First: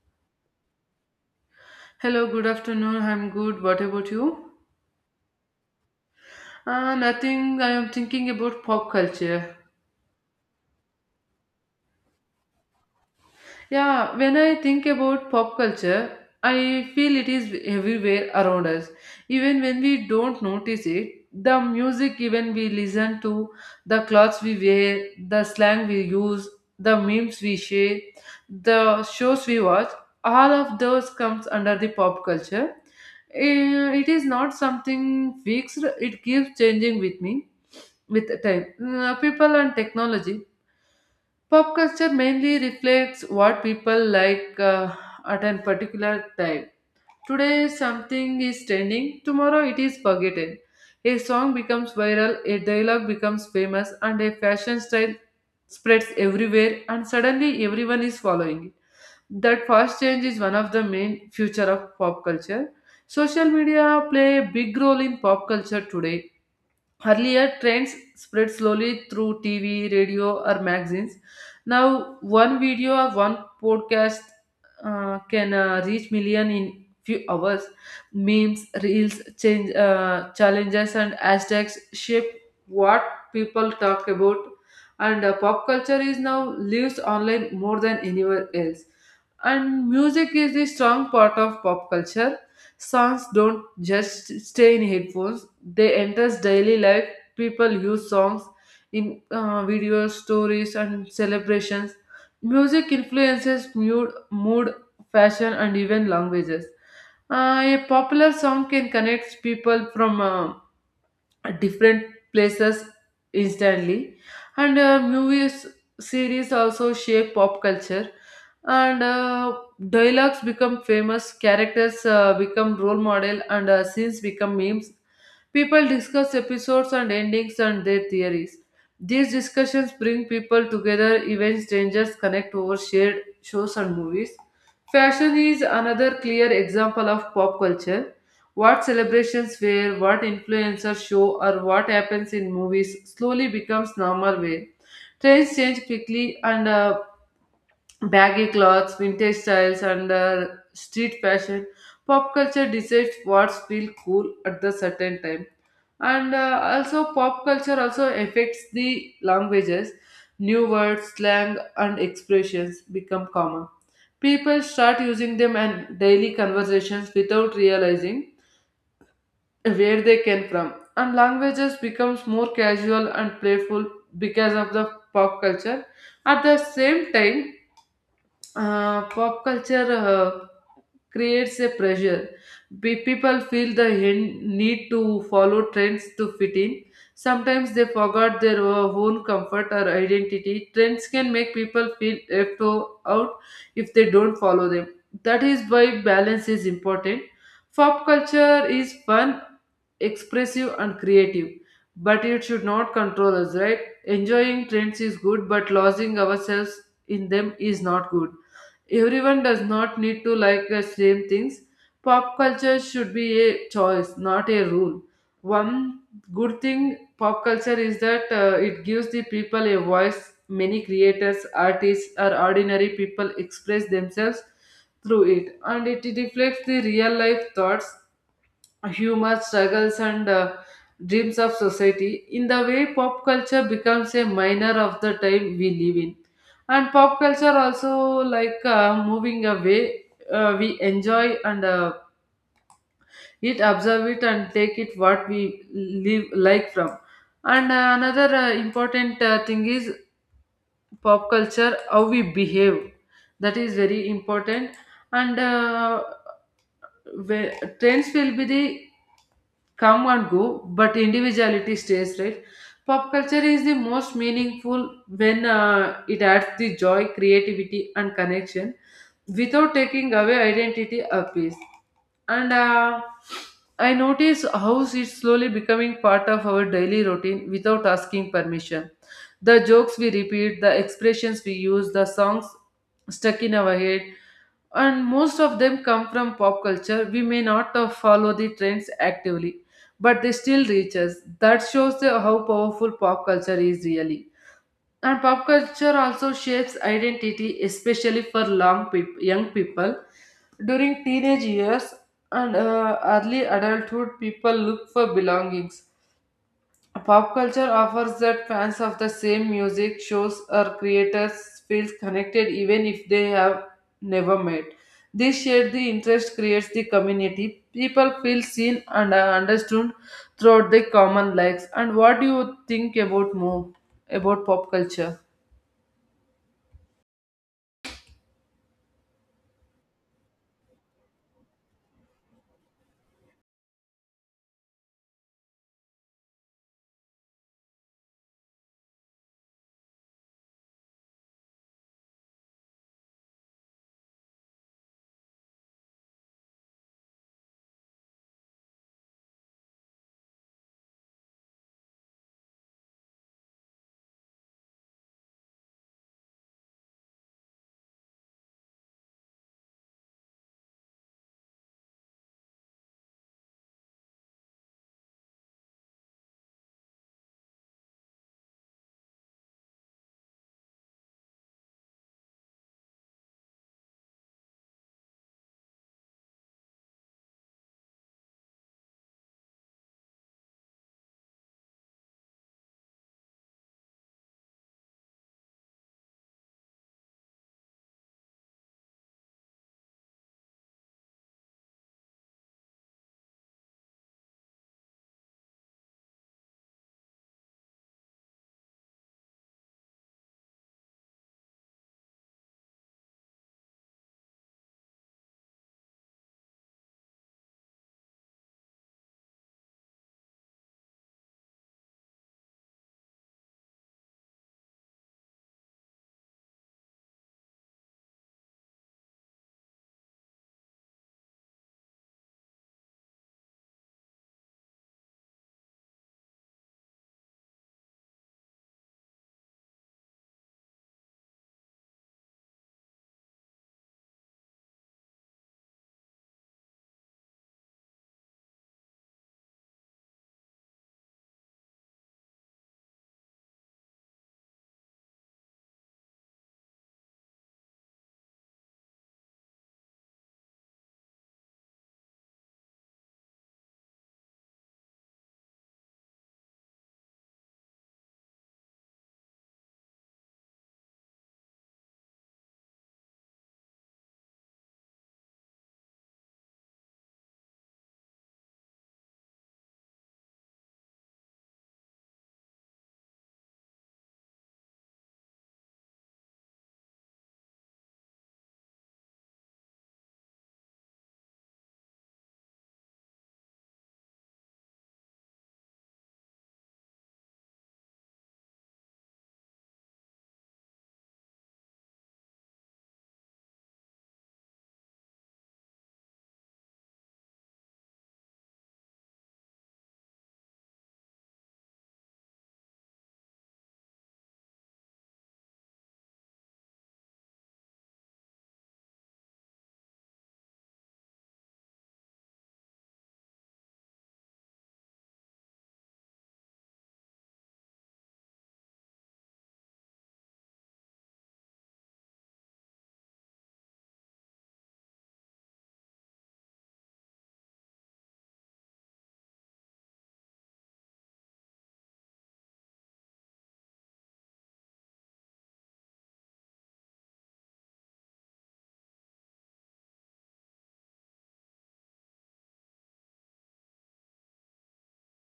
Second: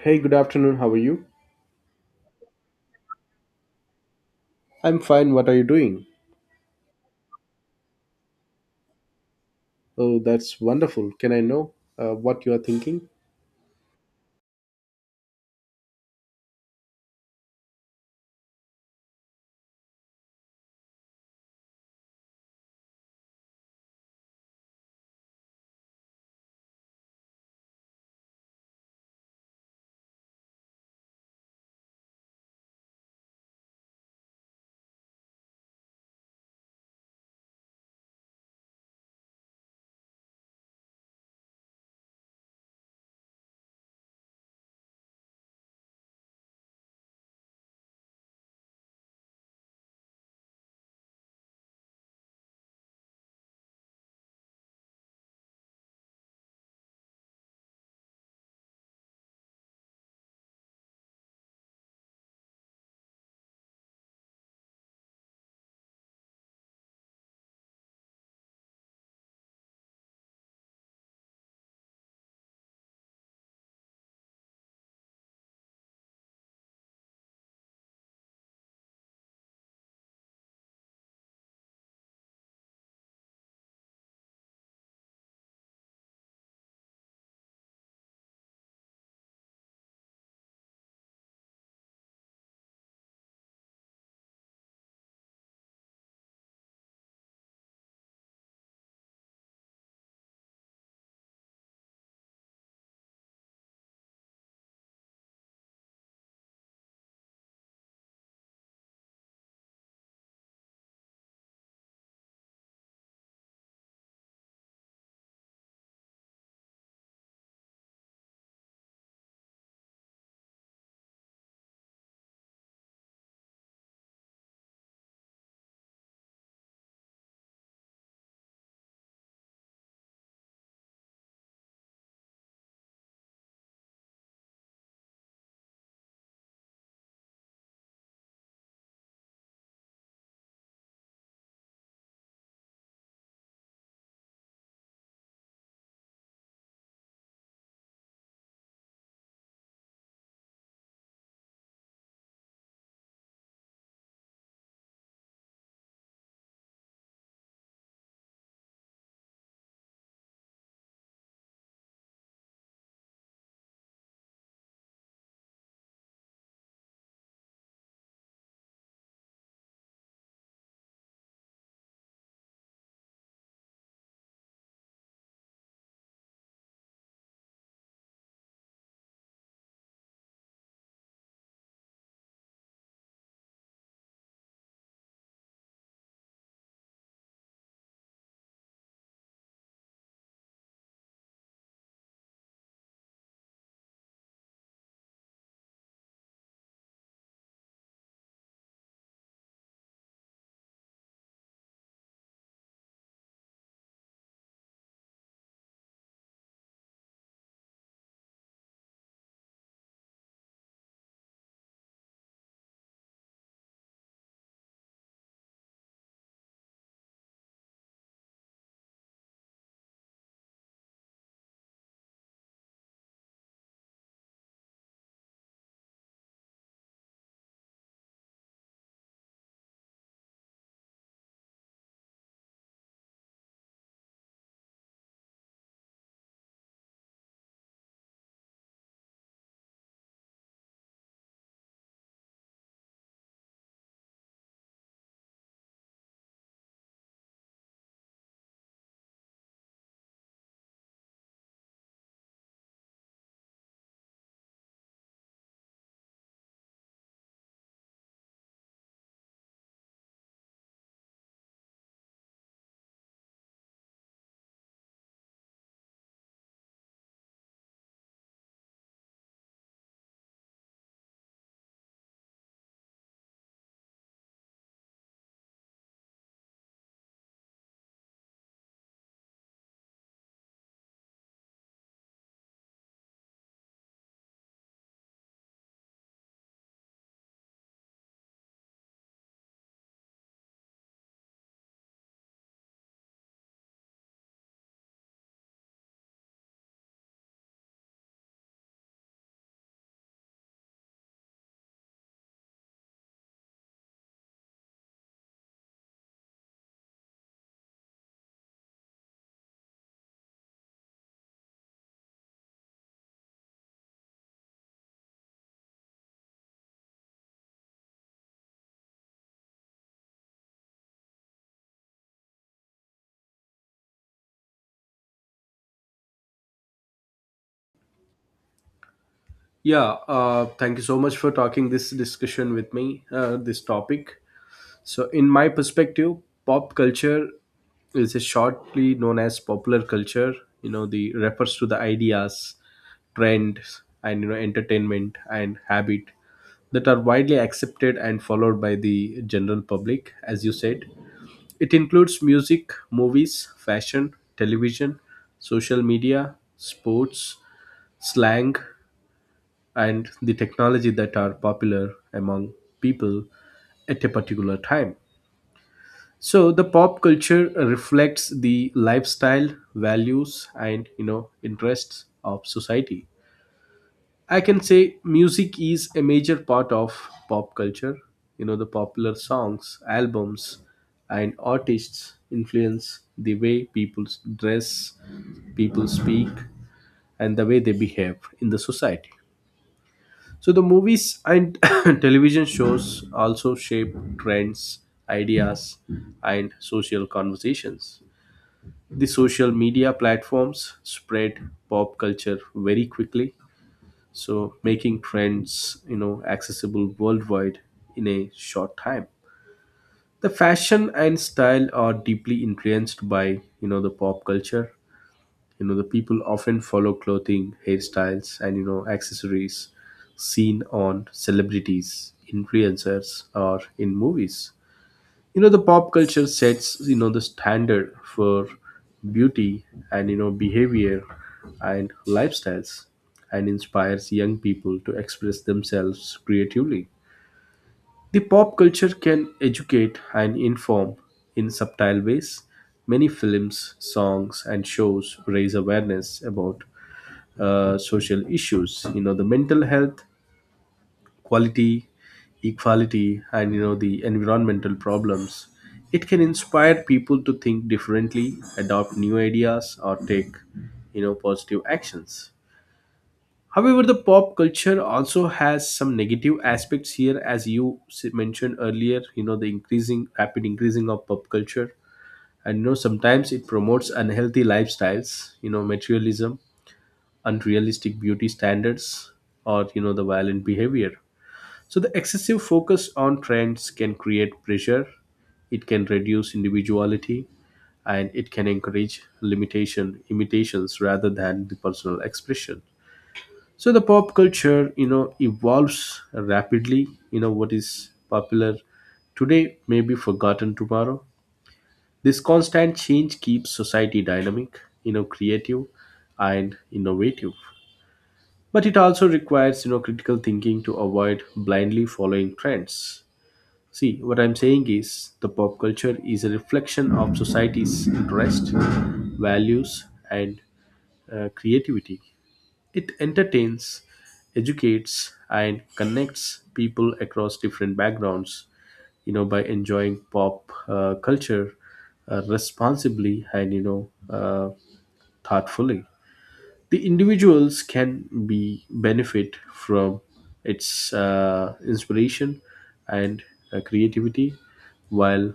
Hey, good afternoon. How are you? Hello, good afternoon. I'm good. What about you? I'm fine. What are you doing? Nothing. I am thinking about pop culture. Oh, that's wonderful. Can I know what you are thinking? Yeah, when I think about pop culture, I feel it is everywhere around us. Even when we don't notice it, the music even we listen to, the clothes we wear, the slang we use, the memes we share, the shows we watch, all of those comes under the pop culture. It is not something fixed. It keeps changing with me with time, people and technology. Pop culture mainly reflects what people like at a particular time. Today, something is trending, tomorrow, it is forgotten. A song becomes viral, a dialogue becomes famous, and a fashion style spreads everywhere, and suddenly everyone is following it. That fast change is one of the main future of pop culture. Social media play a big role in pop culture today. Earlier, trends spread slowly through TV, radio, or magazines. Now, one video or one podcast can reach million in few hours. Memes, reels, change challenges, and hashtags shape what people talk about. And Pop culture is now lives online more than anywhere else. And music is the strong part of pop culture. Songs don't just stay in headphones, they enter daily life. People use songs in videos, stories, and celebrations. Music influences mood, fashion, and even languages. A popular song can connect people from at different places instantly and movies series also shape pop culture and dialogues become famous, characters become role model, and scenes become memes. People discuss episodes and endings and their theories. These discussions bring people together, even strangers connect over shared shows and movies. Fashion is another clear example of pop culture. What celebrations wear, what influencers show, or what happens in movies slowly becomes normal wear. Trends change quickly, and baggy clothes, vintage styles, and street fashion. Pop culture decides what feels cool at the certain time. And also, pop culture also affects the languages. New words, slang, and expressions become common. People start using them in daily conversations without realizing where they came from, and languages becomes more casual and playful because of the pop culture. At the same time, pop culture creates a pressure. People feel the need to follow trends to fit in. Sometimes they forgot their own comfort or identity. Trends can make people feel left out if they don't follow them. That is why balance is important. Pop culture is fun, expressive and creative, but it should not control us, right? Enjoying trends is good, but losing ourselves in them is not good. Everyone does not need to like the same things. Pop culture should be a choice, not a rule. One good thing pop culture is that it gives the people a voice. Many creators, artists, or ordinary people express themselves through it, and it reflects the real life thoughts, humor, struggles, and dreams of society. In the way, pop culture becomes a minor of the time we live in, and pop culture also like moving away. We enjoy and it, observe it, and take it what we live like from. And another important thing is pop culture, how we behave. That is very important. And Where trends will be the come and go, but individuality stays, right? Pop culture is the most meaningful when it adds the joy, creativity, and connection without taking away identity or peace. And I notice how it's slowly becoming part of our daily routine without asking permission. The jokes we repeat, the expressions we use, the songs stuck in our head, and most of them come from pop culture. We may not follow the trends actively, but they still reach us. That shows the, how powerful pop culture is really. And pop culture also shapes identity, especially for long young people. During teenage years and early adulthood, people look for belongings. Pop culture offers that. Fans of the same music, shows or creators feel connected even if they have never met. This shared the interest creates the community. People feel seen and are understood throughout their common likes. And what do you think about more about pop culture? Yeah, thank you so much for talking this discussion with me, this topic. So, in my perspective, pop culture is a shortly known as popular culture. You know, the refers to the ideas, trends, and, you know, entertainment and habit that are widely accepted and followed by the general public, as you said. It includes music, movies, fashion, television, social media, sports, slang, and the technology that are popular among people at a particular time. So the pop culture reflects the lifestyle, values, and, you know, interests of society. I can say music is a major part of pop culture. You know, the popular songs, albums, and artists influence the way people dress, people speak, and the way they behave in the society. So, the movies and television shows also shape trends, ideas, and social conversations. The social media platforms spread pop culture very quickly, so making trends, you know, accessible worldwide in a short time. The fashion and style are deeply influenced by, you know, the pop culture. You know, the people often follow clothing, hairstyles, and, you know, accessories seen on celebrities, influencers, or in movies. You know, the pop culture sets, you know, the standard for beauty, and, you know, behavior and lifestyles, and inspires young people to express themselves creatively. The pop culture can educate and inform in subtle ways. Many films, songs, and shows raise awareness about social issues, you know, the mental health, quality, equality, and, you know, the environmental problems. It can inspire people to think differently, adopt new ideas, or take, you know, positive actions. However, the pop culture also has some negative aspects here, as you mentioned earlier. You know the increasing, rapid increasing of pop culture, and, you know, sometimes it promotes unhealthy lifestyles. You know, materialism, unrealistic beauty standards, or, you know, the violent behavior. So, the excessive focus on trends can create pressure, it can reduce individuality, and it can encourage limitation, imitations rather than the personal expression. So, the pop culture, you know, evolves rapidly. You know, what is popular today may be forgotten tomorrow. This constant change keeps society dynamic, you know, creative and innovative. But it also requires, you know, critical thinking to avoid blindly following trends. See, what I'm saying is the pop culture is a reflection of society's interest, values, and creativity. It entertains, educates, and connects people across different backgrounds. You know, by enjoying pop culture responsibly and, you know, thoughtfully, the individuals can be benefit from its inspiration and creativity while,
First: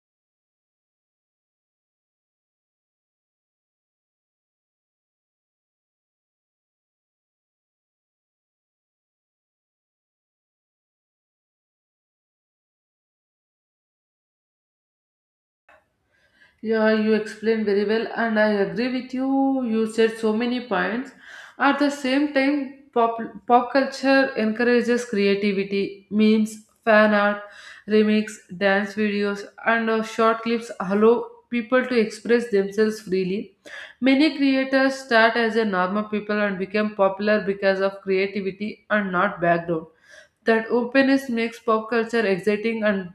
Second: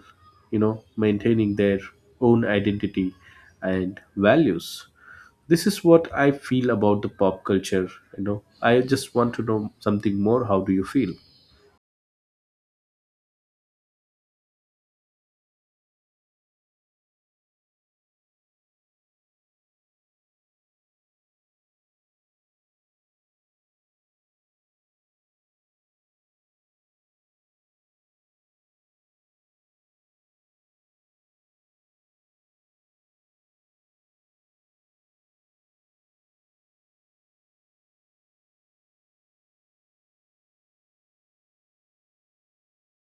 you know, maintaining their own identity and values. This is what I feel about the pop culture. You know, I just want to know something more. How do you feel? Yeah, you explained very well, and I agree with you. You said so many points. At the same time, pop culture encourages creativity, memes, fan art, remix, dance videos, and short clips allow people to express themselves freely. Many creators start as a normal people and become popular because of creativity and not background. That openness makes pop culture exciting and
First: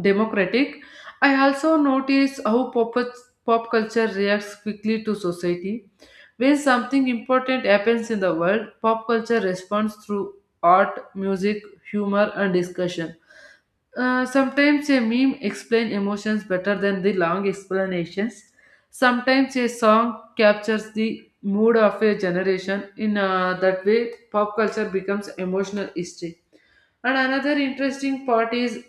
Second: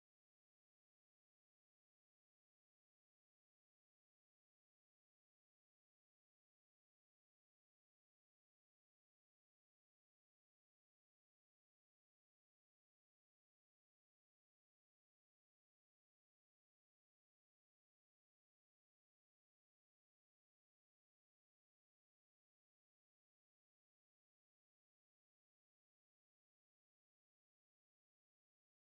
democratic. I also notice how pop culture reacts quickly to society. When something important happens in the world, pop culture responds through art, music, humor, and discussion. Sometimes a meme explains emotions better than the long explanations. Sometimes a song captures the mood of a generation. In that way, pop culture becomes emotional history. And another interesting part is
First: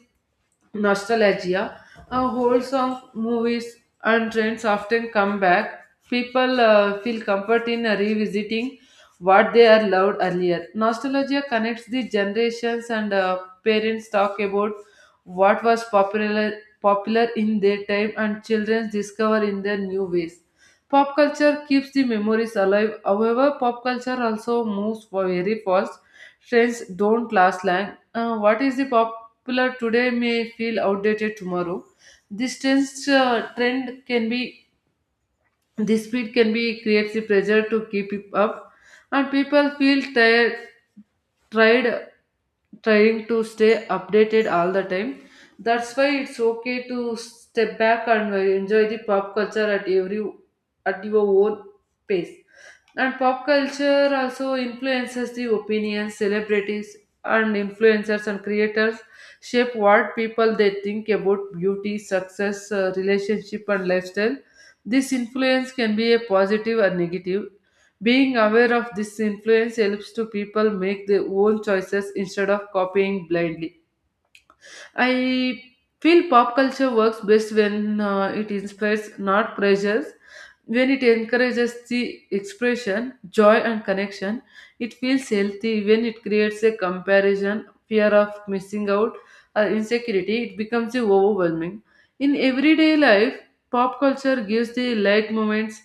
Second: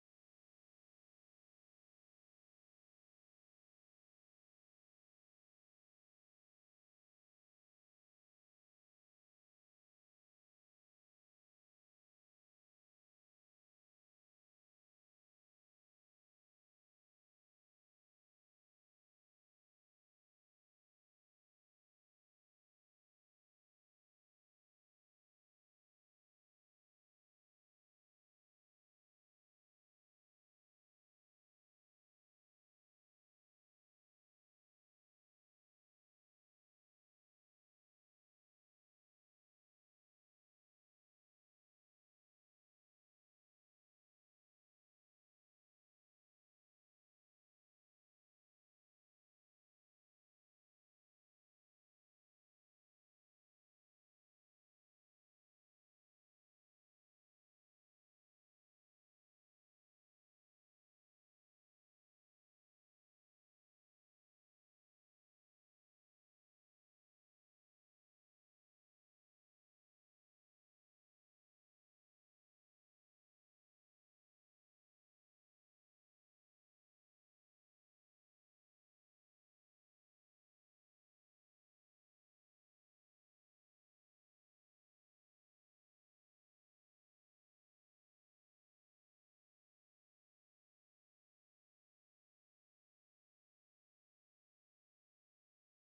nostalgia. Whole song, movies and trends often come back. People feel comfort in revisiting what they are loved earlier. Nostalgia connects the generations, and parents talk about what was popular in their time, and children discover in their new ways. Pop culture keeps the memories alive. However, pop culture also moves very fast. Trends don't last long. What is the popular today may feel outdated tomorrow. This trends, uh, trend can be this speed can be creates the pressure to keep it up, and people feel tired, tried trying to stay updated all the time. That's why it's okay to step back and enjoy the pop culture at every at your own pace. And pop culture also influences the opinions, celebrities, and influencers and creators shape what people they think about beauty, success, relationship, and lifestyle. This influence can be a positive or negative. Being aware of this influence helps to people make their own choices instead of copying blindly. I feel pop culture works best when it inspires, not pressures. When it encourages the expression, joy, and connection, it feels healthy. When it creates a comparison, fear of missing out, or insecurity, it becomes overwhelming. In everyday life, pop culture gives the light moments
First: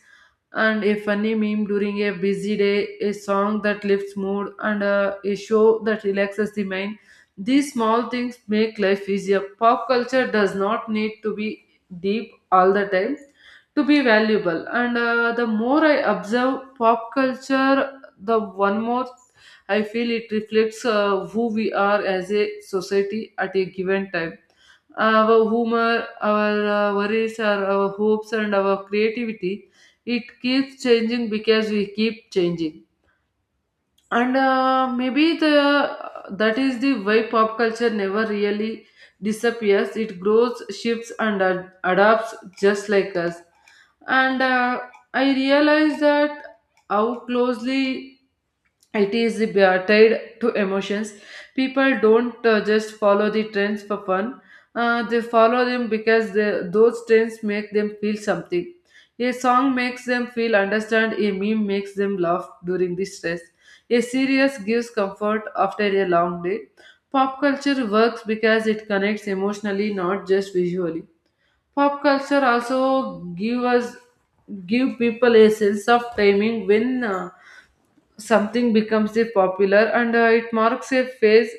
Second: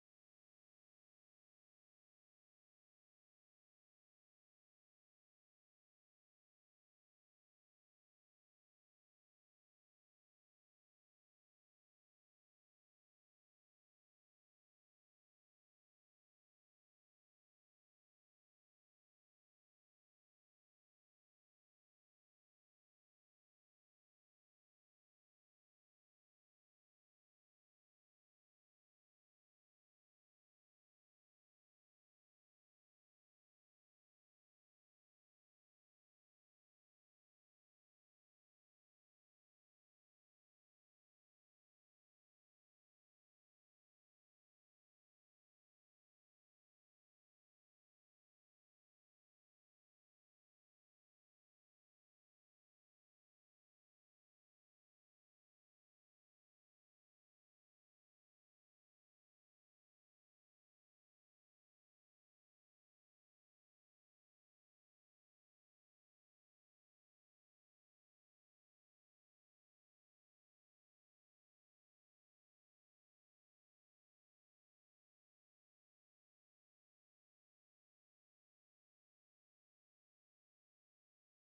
and a funny meme during a busy day, a song that lifts mood, and a show that relaxes the mind. These small things make life easier. Pop culture does not need to be deep all the time to be valuable, and the more I observe pop culture, the one more I feel it reflects who we are as a society at a given time, our humor, our worries, our hopes and our creativity. It keeps changing because we keep changing, and maybe the that is the way pop culture never really disappears. It grows, shifts and adapts, just like us. And uh, i realized that how closely it is tied to emotions. People don't just follow the trends for fun. They follow them because those trends make them feel something. A song makes them feel understand, a meme makes them laugh during the stress, a series gives comfort after a long day. Pop culture works because it connects emotionally, not just visually. Pop culture also give us give people a sense of timing when something becomes the popular, and it marks a phase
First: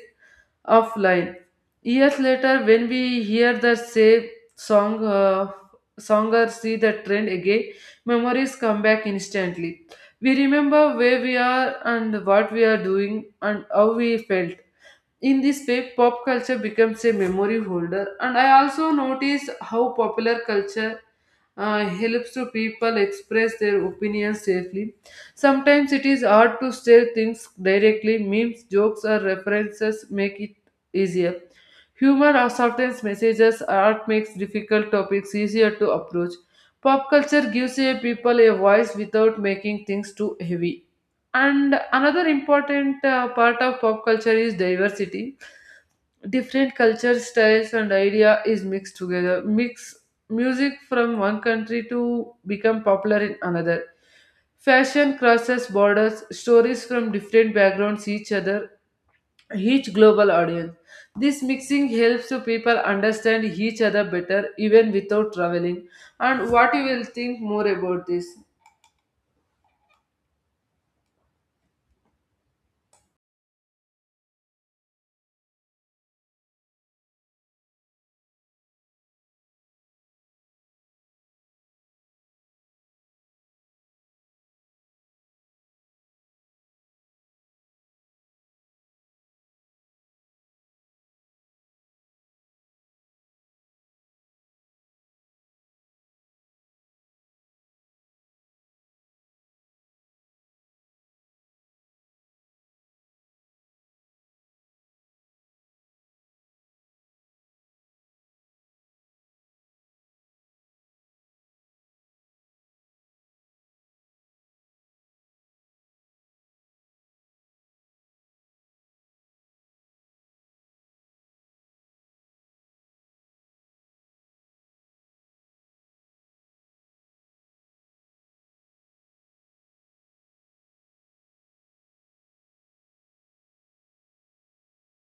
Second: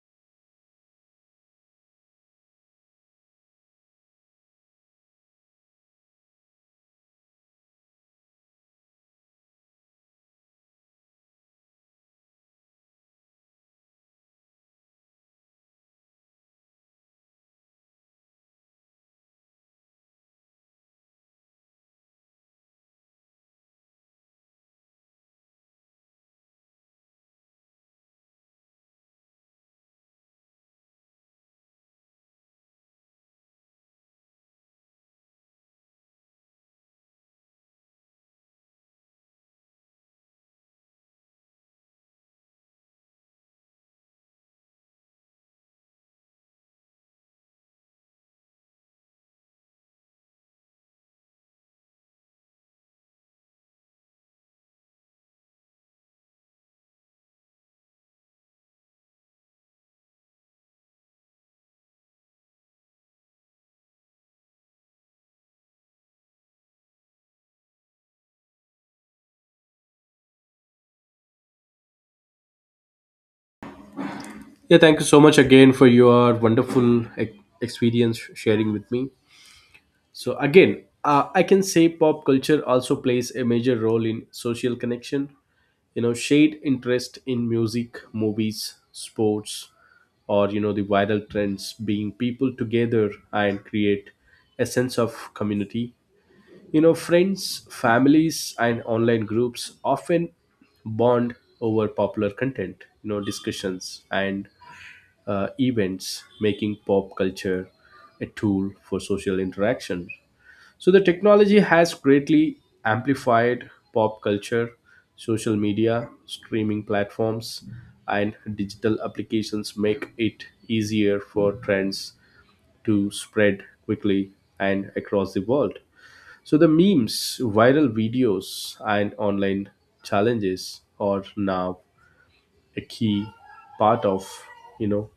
of life. Years later, when we hear the same song, uh, song or see the trend again, memories come back instantly. We remember where we are and what we are doing and how we felt. In this way, pop culture becomes a memory holder, and I also notice how popular culture helps to people express their opinions safely. Sometimes it is hard to say things directly, memes, jokes, or references make it easier. Humor or sometimes messages or art makes difficult topics easier to approach. Pop culture gives a people a voice without making things too heavy. And another important part of pop culture is diversity. Different culture styles and idea is mixed together. Mix music from one country to become popular in another. Fashion crosses borders, stories from different backgrounds each other, each global audience. This mixing helps to people understand each other better even without traveling. And what you will think more about this? Yeah, thank you so much again for your wonderful e- experience sharing with me. So again, I can say pop culture also plays a major role in social connection. You know, shared interest in music, movies, sports, or, you know, the viral trends, being people together and create a sense of community. You know, friends, families, and online groups often bond over popular content. You know, discussions and events, making pop culture a tool for social interaction. So the technology has greatly amplified pop culture, social media, streaming platforms, and digital applications make it easier for trends to spread quickly and across the world. So the memes, viral videos, and online challenges are now a key part of, you know,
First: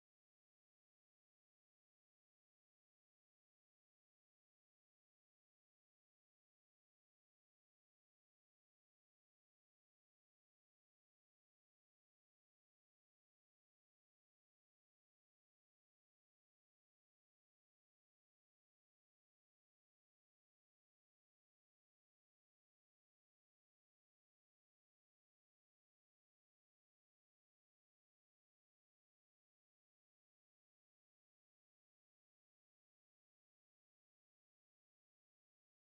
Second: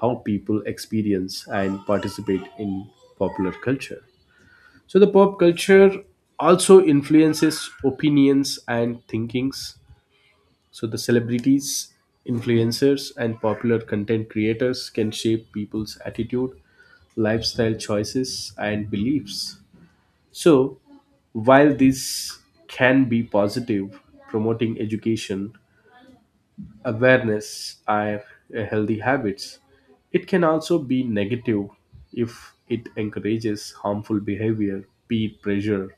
how people experience and participate in popular culture. So the pop culture also influences opinions and thinkings. So the celebrities, influencers, and popular content creators can shape people's attitude, lifestyle choices, and beliefs. So while this can be positive, promoting education, awareness, and healthy habits. It can also be negative if it encourages harmful behavior, peer pressure,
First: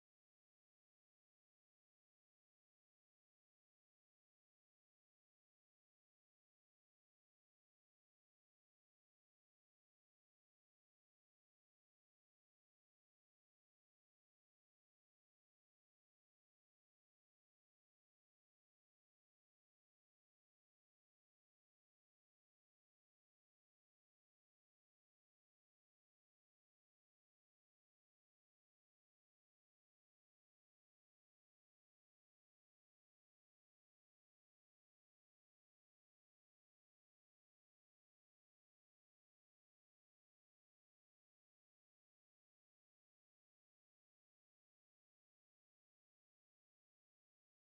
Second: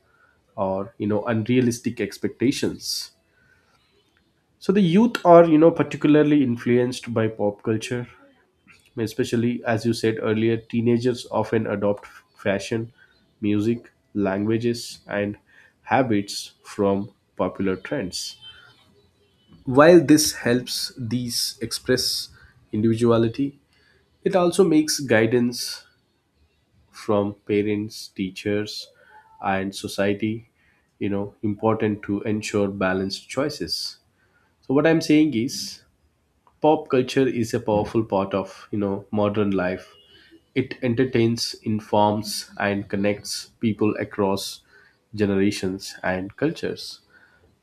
or, you know, unrealistic expectations. So the youth are, you know, particularly influenced by pop culture, especially as you said earlier. Teenagers often adopt fashion, music, languages, and habits from popular trends. While this helps these express individuality, it also makes guidance from parents, teachers, and society, you know, important to ensure balanced choices. So what I'm saying is pop culture is a powerful part of, you know, modern life. It entertains, informs, and connects people across generations and cultures.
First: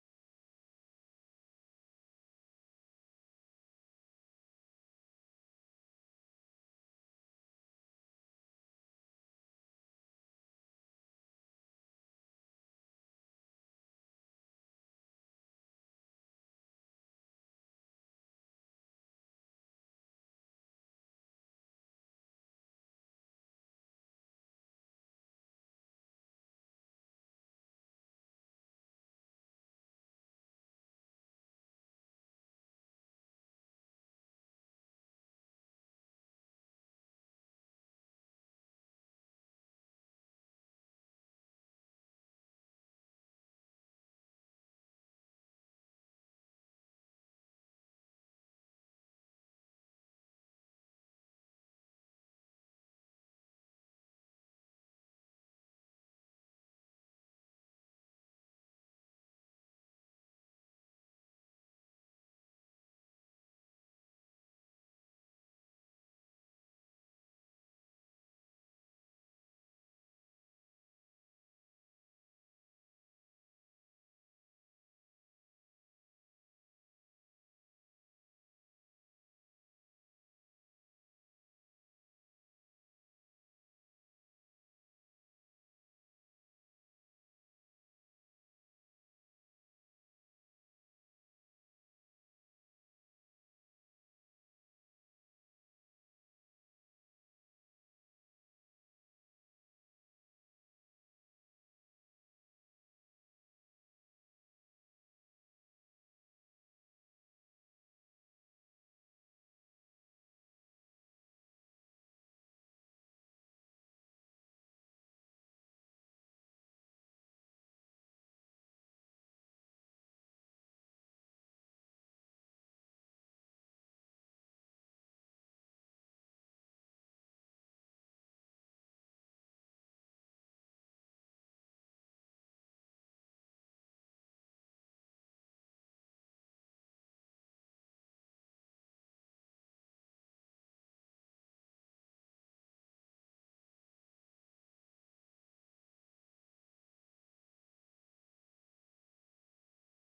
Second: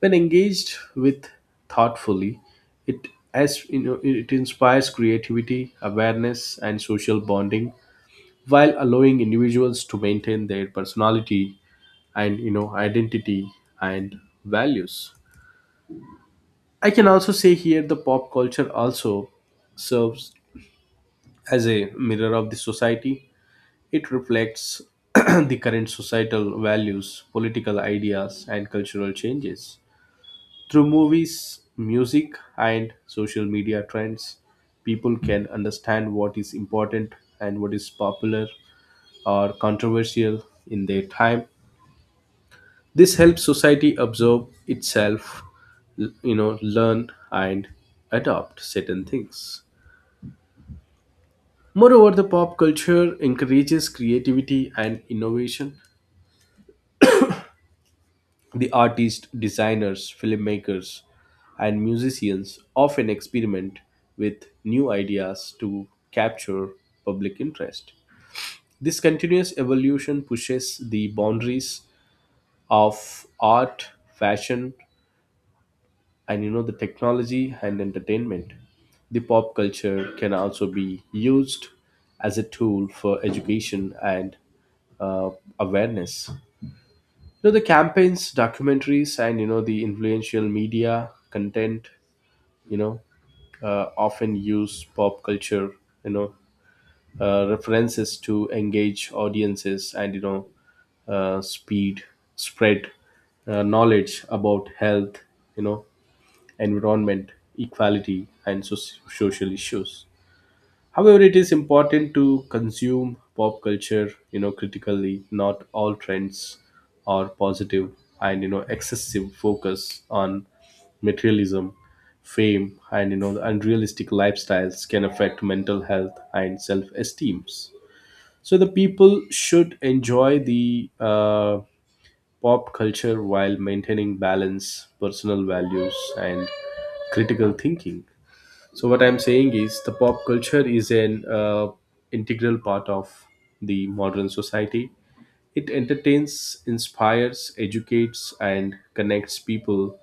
When engaged with thoughtfully, it, as you know, it inspires creativity, awareness, and social bonding while allowing individuals to maintain their personality and, you know, identity and values. I can also say here the pop culture also serves as a mirror of the society. It reflects the current societal values, political ideas, and cultural changes. Through movies, music, and social media trends, people can understand what is important and what is popular or controversial in their time. This helps society observe itself, you know, learn and adopt certain things. Moreover, the pop culture encourages creativity and innovation. The artists, designers, filmmakers, and musicians often experiment with new ideas to capture public interest. This continuous evolution pushes the boundaries of art, fashion, and, you know, the technology and entertainment. The pop culture can also be used as a tool for education and uh, awareness. You know, the campaigns, documentaries, and, you know, the influential media content, you know, often use pop culture, you know, references to engage audiences and, you know, speed, spread knowledge about health, you know, environment, equality, and social issues. However, it is important to consume pop culture, you know, critically. Not all trends are positive, and, you know, excessive focus on materialism, fame, and, you know, the unrealistic lifestyles can affect mental health and self-esteem. So the people should enjoy the pop culture while maintaining balance, personal values, and critical thinking. So what I'm saying is the pop culture is an integral part of the modern society. It entertains, inspires, educates, and connects people.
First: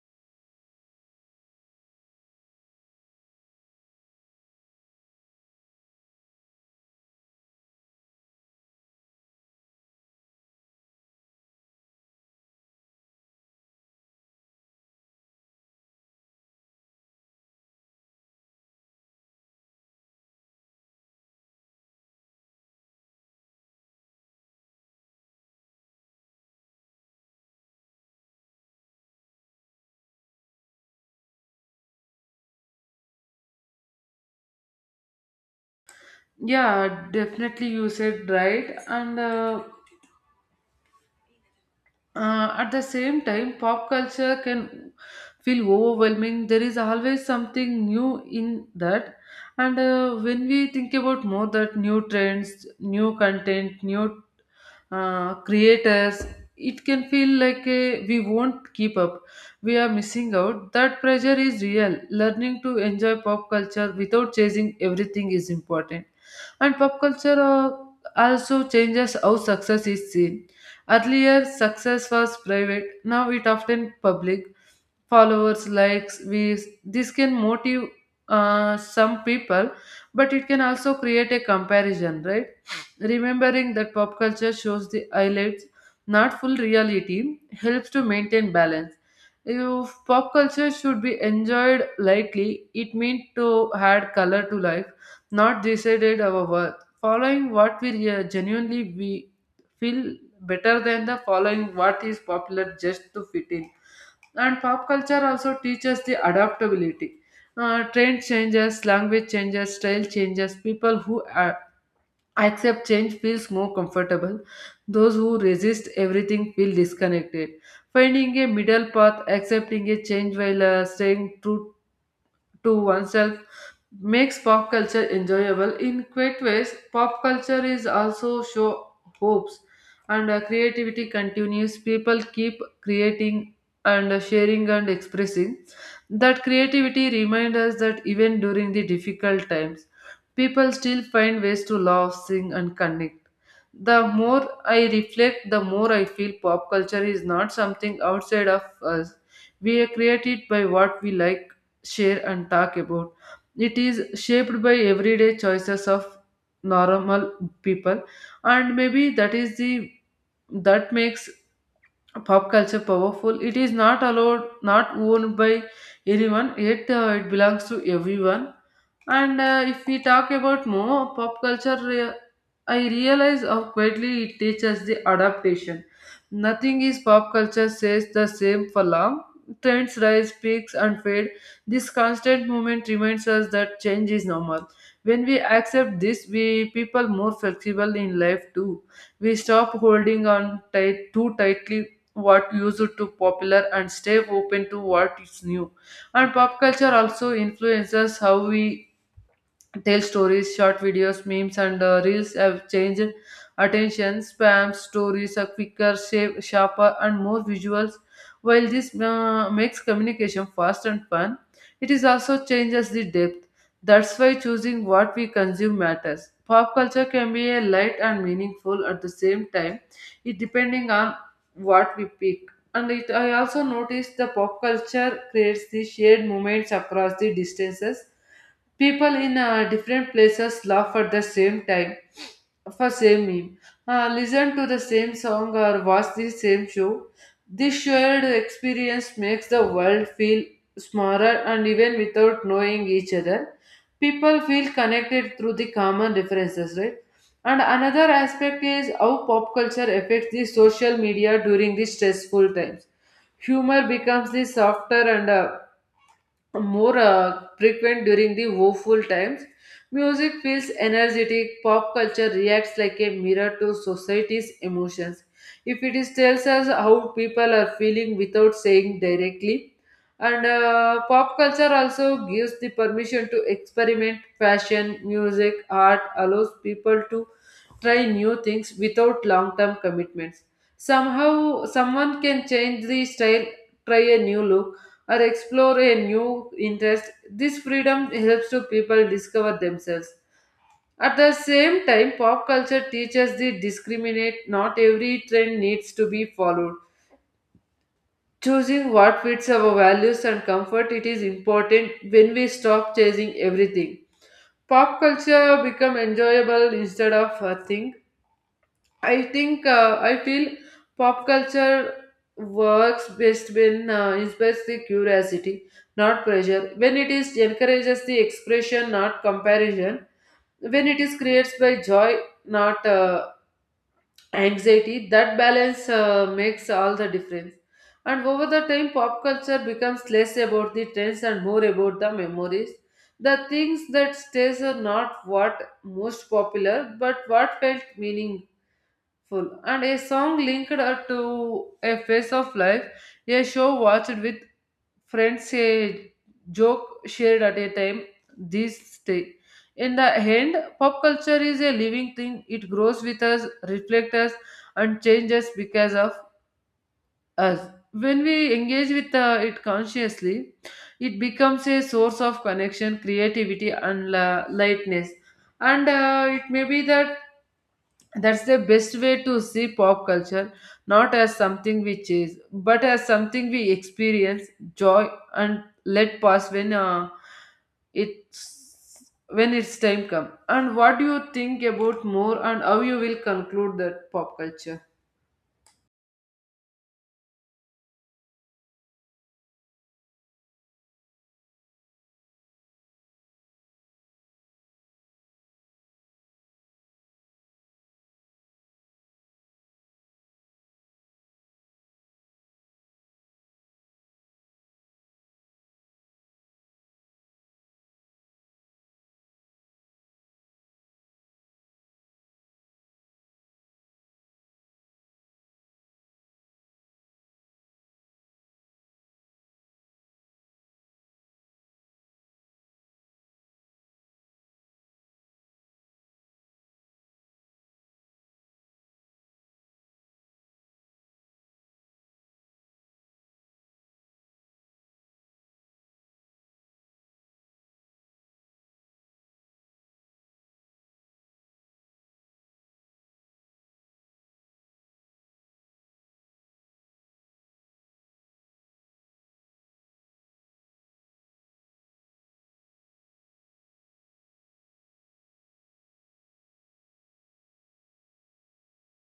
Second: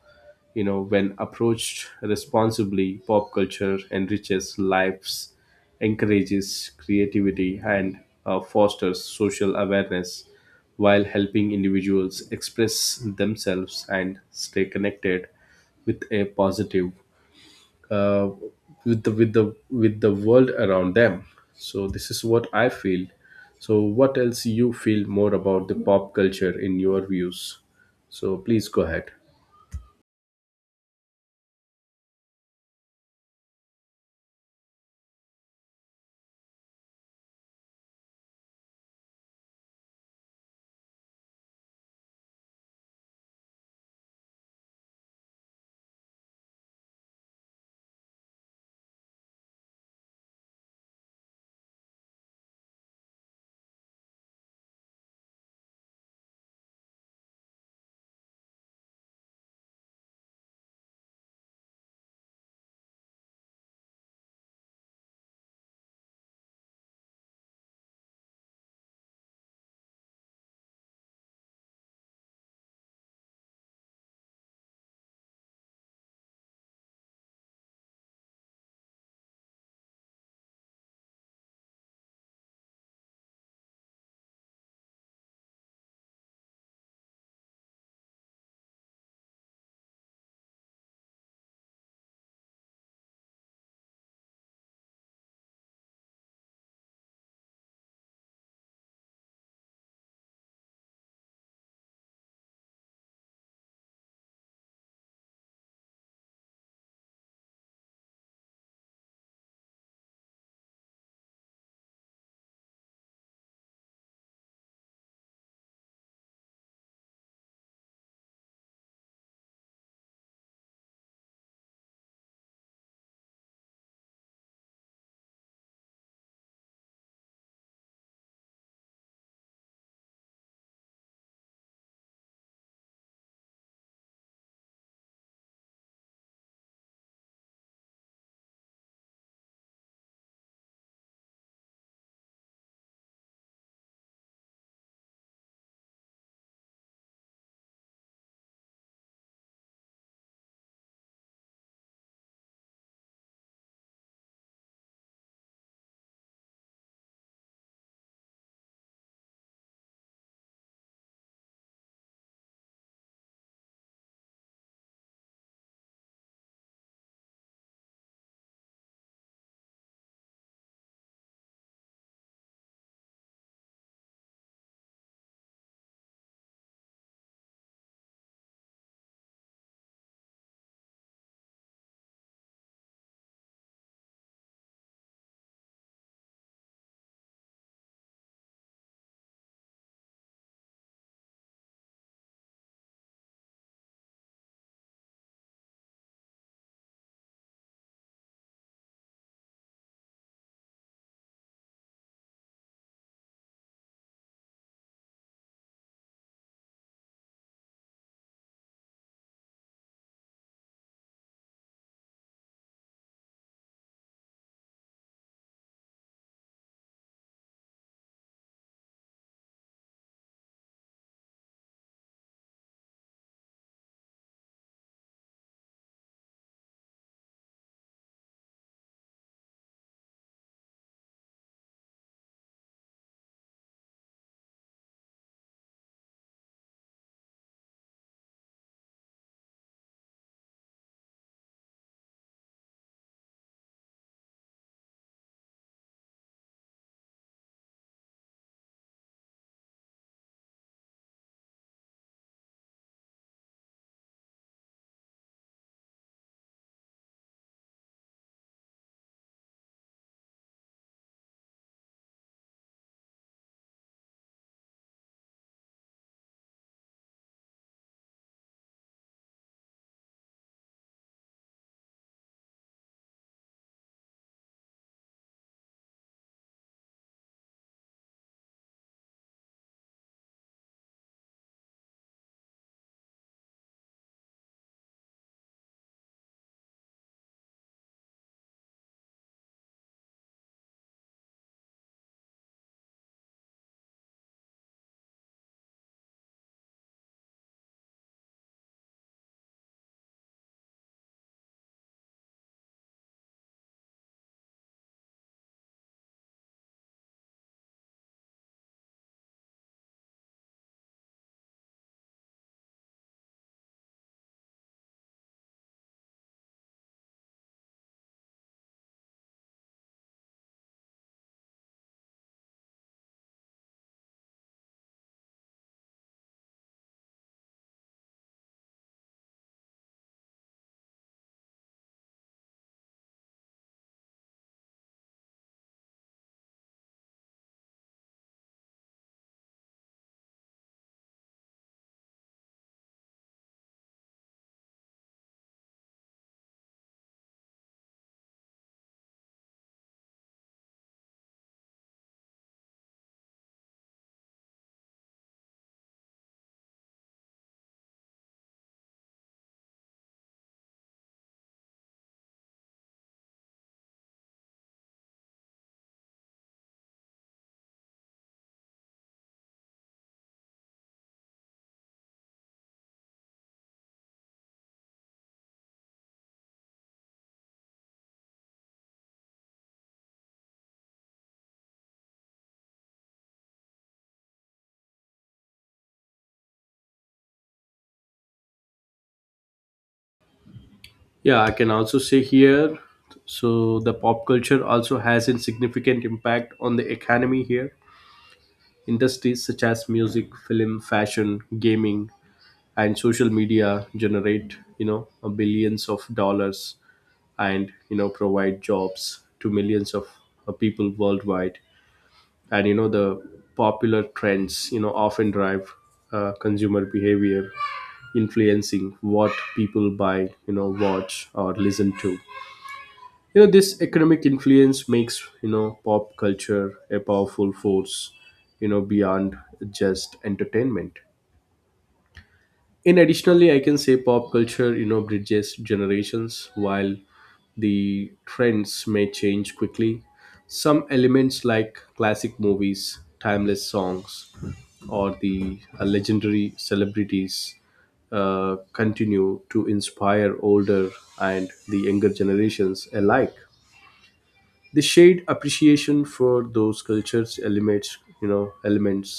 You know, when approached responsibly, pop culture enriches lives, encourages creativity, and fosters social awareness while helping individuals express themselves and stay connected with a positive uh, with the with the with the world around them. So this is what I feel. So what else you feel more about the pop culture in your views? So please go ahead. Yeah, definitely you said right. And at the same time, pop culture can feel overwhelming. There is always something new in that. And When we think about more that new trends, new content, new creators, it can feel like a, we won't keep up, we are missing out. That pressure is real. Learning to enjoy pop culture without chasing everything is important. And pop culture also changes how success is seen. Earlier success was private, now it often public: followers, likes, views. This can motive some people, but it can also create a comparison, right? Remembering that pop culture shows the highlights, not full reality, helps to maintain balance. If pop culture should be enjoyed lightly, it means to add color to life, not decided our worth. Following what we genuinely we feel better than the following what is popular just to fit in. And pop culture also teaches the adaptability. Trend changes, language changes, style changes. People who accept change feels more comfortable. Those who resist everything feel disconnected. Finding a middle path, accepting a change while staying true to oneself makes pop culture enjoyable in great ways. Pop culture is also show hopes, and creativity continues. People keep creating and sharing and expressing. That creativity reminds us that even during the difficult times, people still find ways to laugh, sing, and connect. The more I reflect, the more I feel pop culture is not something outside of us. We create it by what we like, share and talk about. It is shaped by everyday choices of normal people, and maybe that is the that makes pop culture powerful. It is not allowed, not owned by anyone, yet it belongs to everyone. And If we talk about more pop culture, I realize how quietly it teaches the adaptation. Nothing is pop culture says the same for long. Trends rise, peaks, and fade. This constant movement reminds us that change is normal. When we accept this, we people more flexible in life too. We stop holding on tight too tightly what used to popular and stay open to what is new. And pop culture also influences how we tell stories. Short videos, memes, and reels have changed attention spam. Stories are quicker, shape, sharper, and more visuals. While this makes communication fast and fun, it is also changes the depth. That's why choosing what we consume matters. Pop culture can be a light and meaningful at the same time, it depending on what we pick. And it, I also noticed the pop culture creates the shared moments across the distances. People in different places laugh at the same time for same meme, listen to the same song or watch the same show. This shared experience makes the world feel smaller, and even without knowing each other, people feel connected through the common differences, right? And another aspect is how pop culture affects the social media during the stressful times. Humor becomes the softer and more frequent during the woeful times. Music feels energetic, pop culture reacts like a mirror to society's emotions. If it is tells us how people are feeling without saying directly. And Pop culture also gives the permission to experiment. Fashion, music, art allows people to try new things without long term commitments. Somehow, someone can change the style, try a new look, or explore a new interest. This freedom helps to people discover themselves. At the same time, pop culture teaches the discriminate. Not every trend needs to be followed. Choosing what fits our values and comfort it is important when we stop chasing everything. Pop culture become enjoyable instead of a thing. I think I feel pop culture works best when inspires the curiosity, not pressure. When it is encourages the expression, not comparison. When it is creates by joy, not anxiety. That balance makes all the difference. And over the time, pop culture becomes less about the trends and more about the memories. The things that stays are not what most popular, but what felt meaning full. And a song linked to a phase of life, a show watched with friends, a joke shared at a time, these stay in the end. Pop culture is a living thing, it grows with us, reflects us, and changes because of us. When we engage with it consciously, it becomes a source of connection, creativity, and lightness. And It may be that that's the best way to see pop culture, not as something we chase, but as something we experience, joy, and let pass when it's when its time come. And what do you think about more, and how you will conclude that pop culture? Yeah, I can also say here, so the pop culture also has a significant impact on the economy here. Industries such as music, film, fashion, gaming, and social media generate, you know, billions of dollars, and, you know, provide jobs to millions of people worldwide. And, you know, the popular trends, you know, often drive consumer behavior, influencing what people buy, you know, watch, or listen to. You know, this economic influence makes, you know, pop culture a powerful force, you know, beyond just entertainment. In additionally, I can say pop culture, you know, bridges generations. While the trends may change quickly, some elements like classic movies, timeless songs, or the legendary celebrities continue to inspire older and the younger generations alike. The shared appreciation for those cultures elements, you know, elements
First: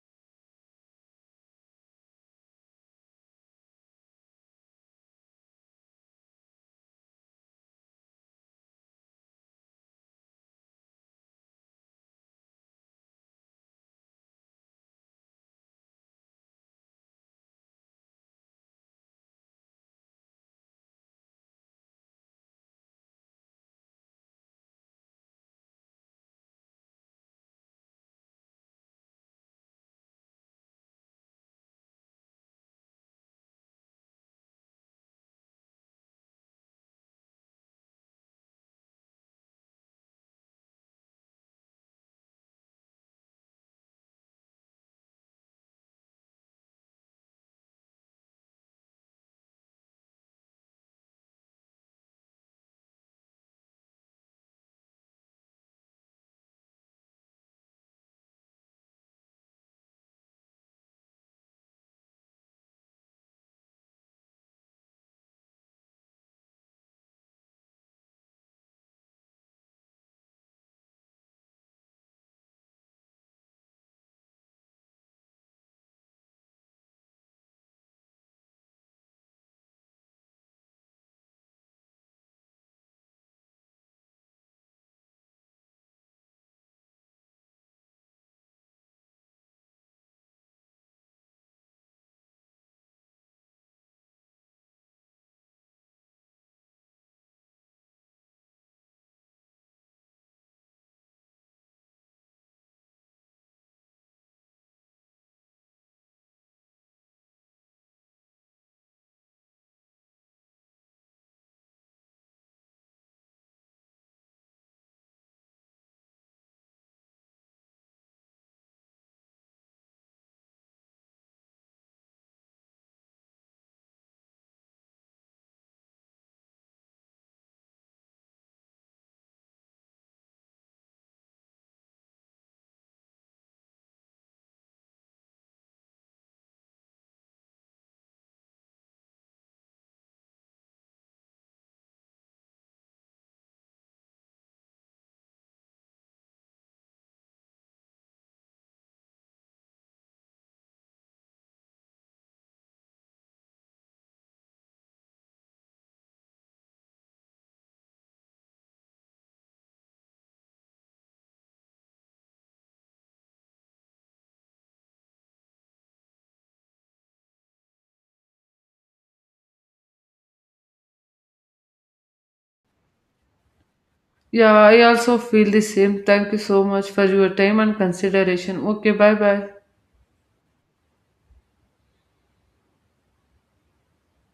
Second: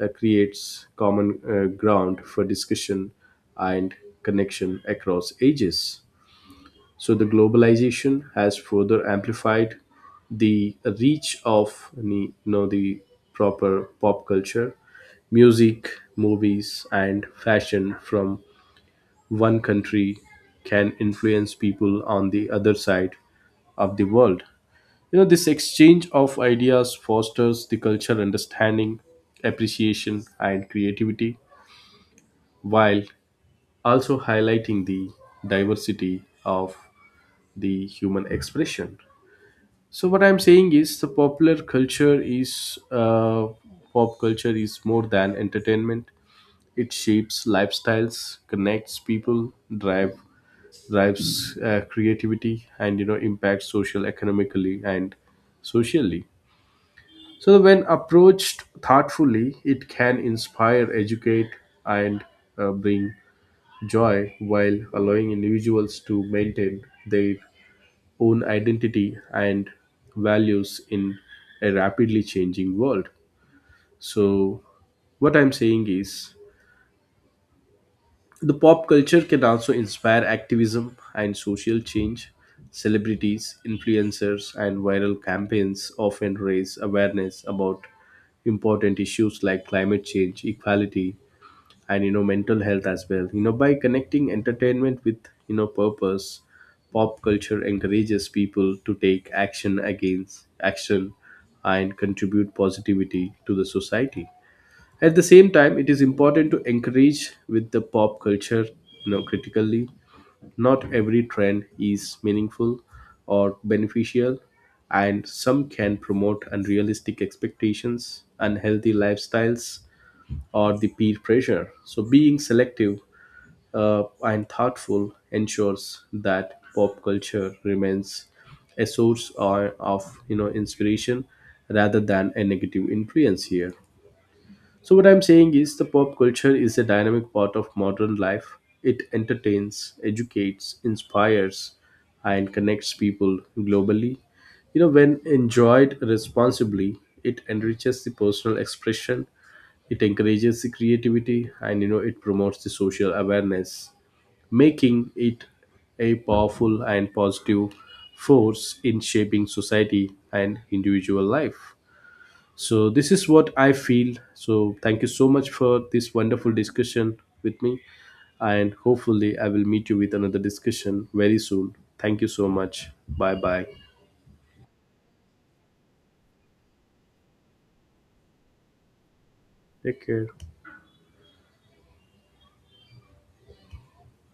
creates common ground for discussion and connection across ages. So the globalization has further amplified the reach of the, you know, the proper pop culture. Music, movies, and fashion from one country can influence people on the other side of the world. You know, this exchange of ideas fosters the cultural understanding, appreciation, and creativity while also highlighting the diversity of the human expression. So, what I'm saying is the popular culture is pop culture is more than entertainment. It shapes lifestyles, connects people, drive drives creativity, and, you know, impacts social, economically, and socially. So, when approached thoughtfully, it can inspire, educate, and bring joy while allowing individuals to maintain their own identity and values in a rapidly changing world. So, what I'm saying is, the pop culture can also inspire activism and social change. Celebrities, influencers, and viral campaigns often raise awareness about important issues like climate change, equality, and, you know, mental health as well. You know, by connecting entertainment with, you know, purpose, pop culture encourages people to take action against action and contribute positivity to the society. At the same time, it is important to encourage with the pop culture, you know, critically. Not every trend is meaningful or beneficial, and some can promote unrealistic expectations, unhealthy lifestyles, or the peer pressure. So, being selective and thoughtful ensures that pop culture remains a source or of, you know, inspiration rather than a negative influence here. So, what I'm saying is the pop culture is a dynamic part of modern life. It entertains, educates, inspires, and connects people globally. You know, when enjoyed responsibly, it enriches the personal expression, it encourages the creativity, and, you know, it promotes the social awareness, making it a powerful and positive force in shaping society and individual life. So this is what I feel. So thank you so much for this wonderful discussion with me, and hopefully I will meet you with another discussion very soon. Thank you so much. Bye bye. Yeah, I also feel the same. Thank you so much for your time and consideration. Okay, bye bye. Take care.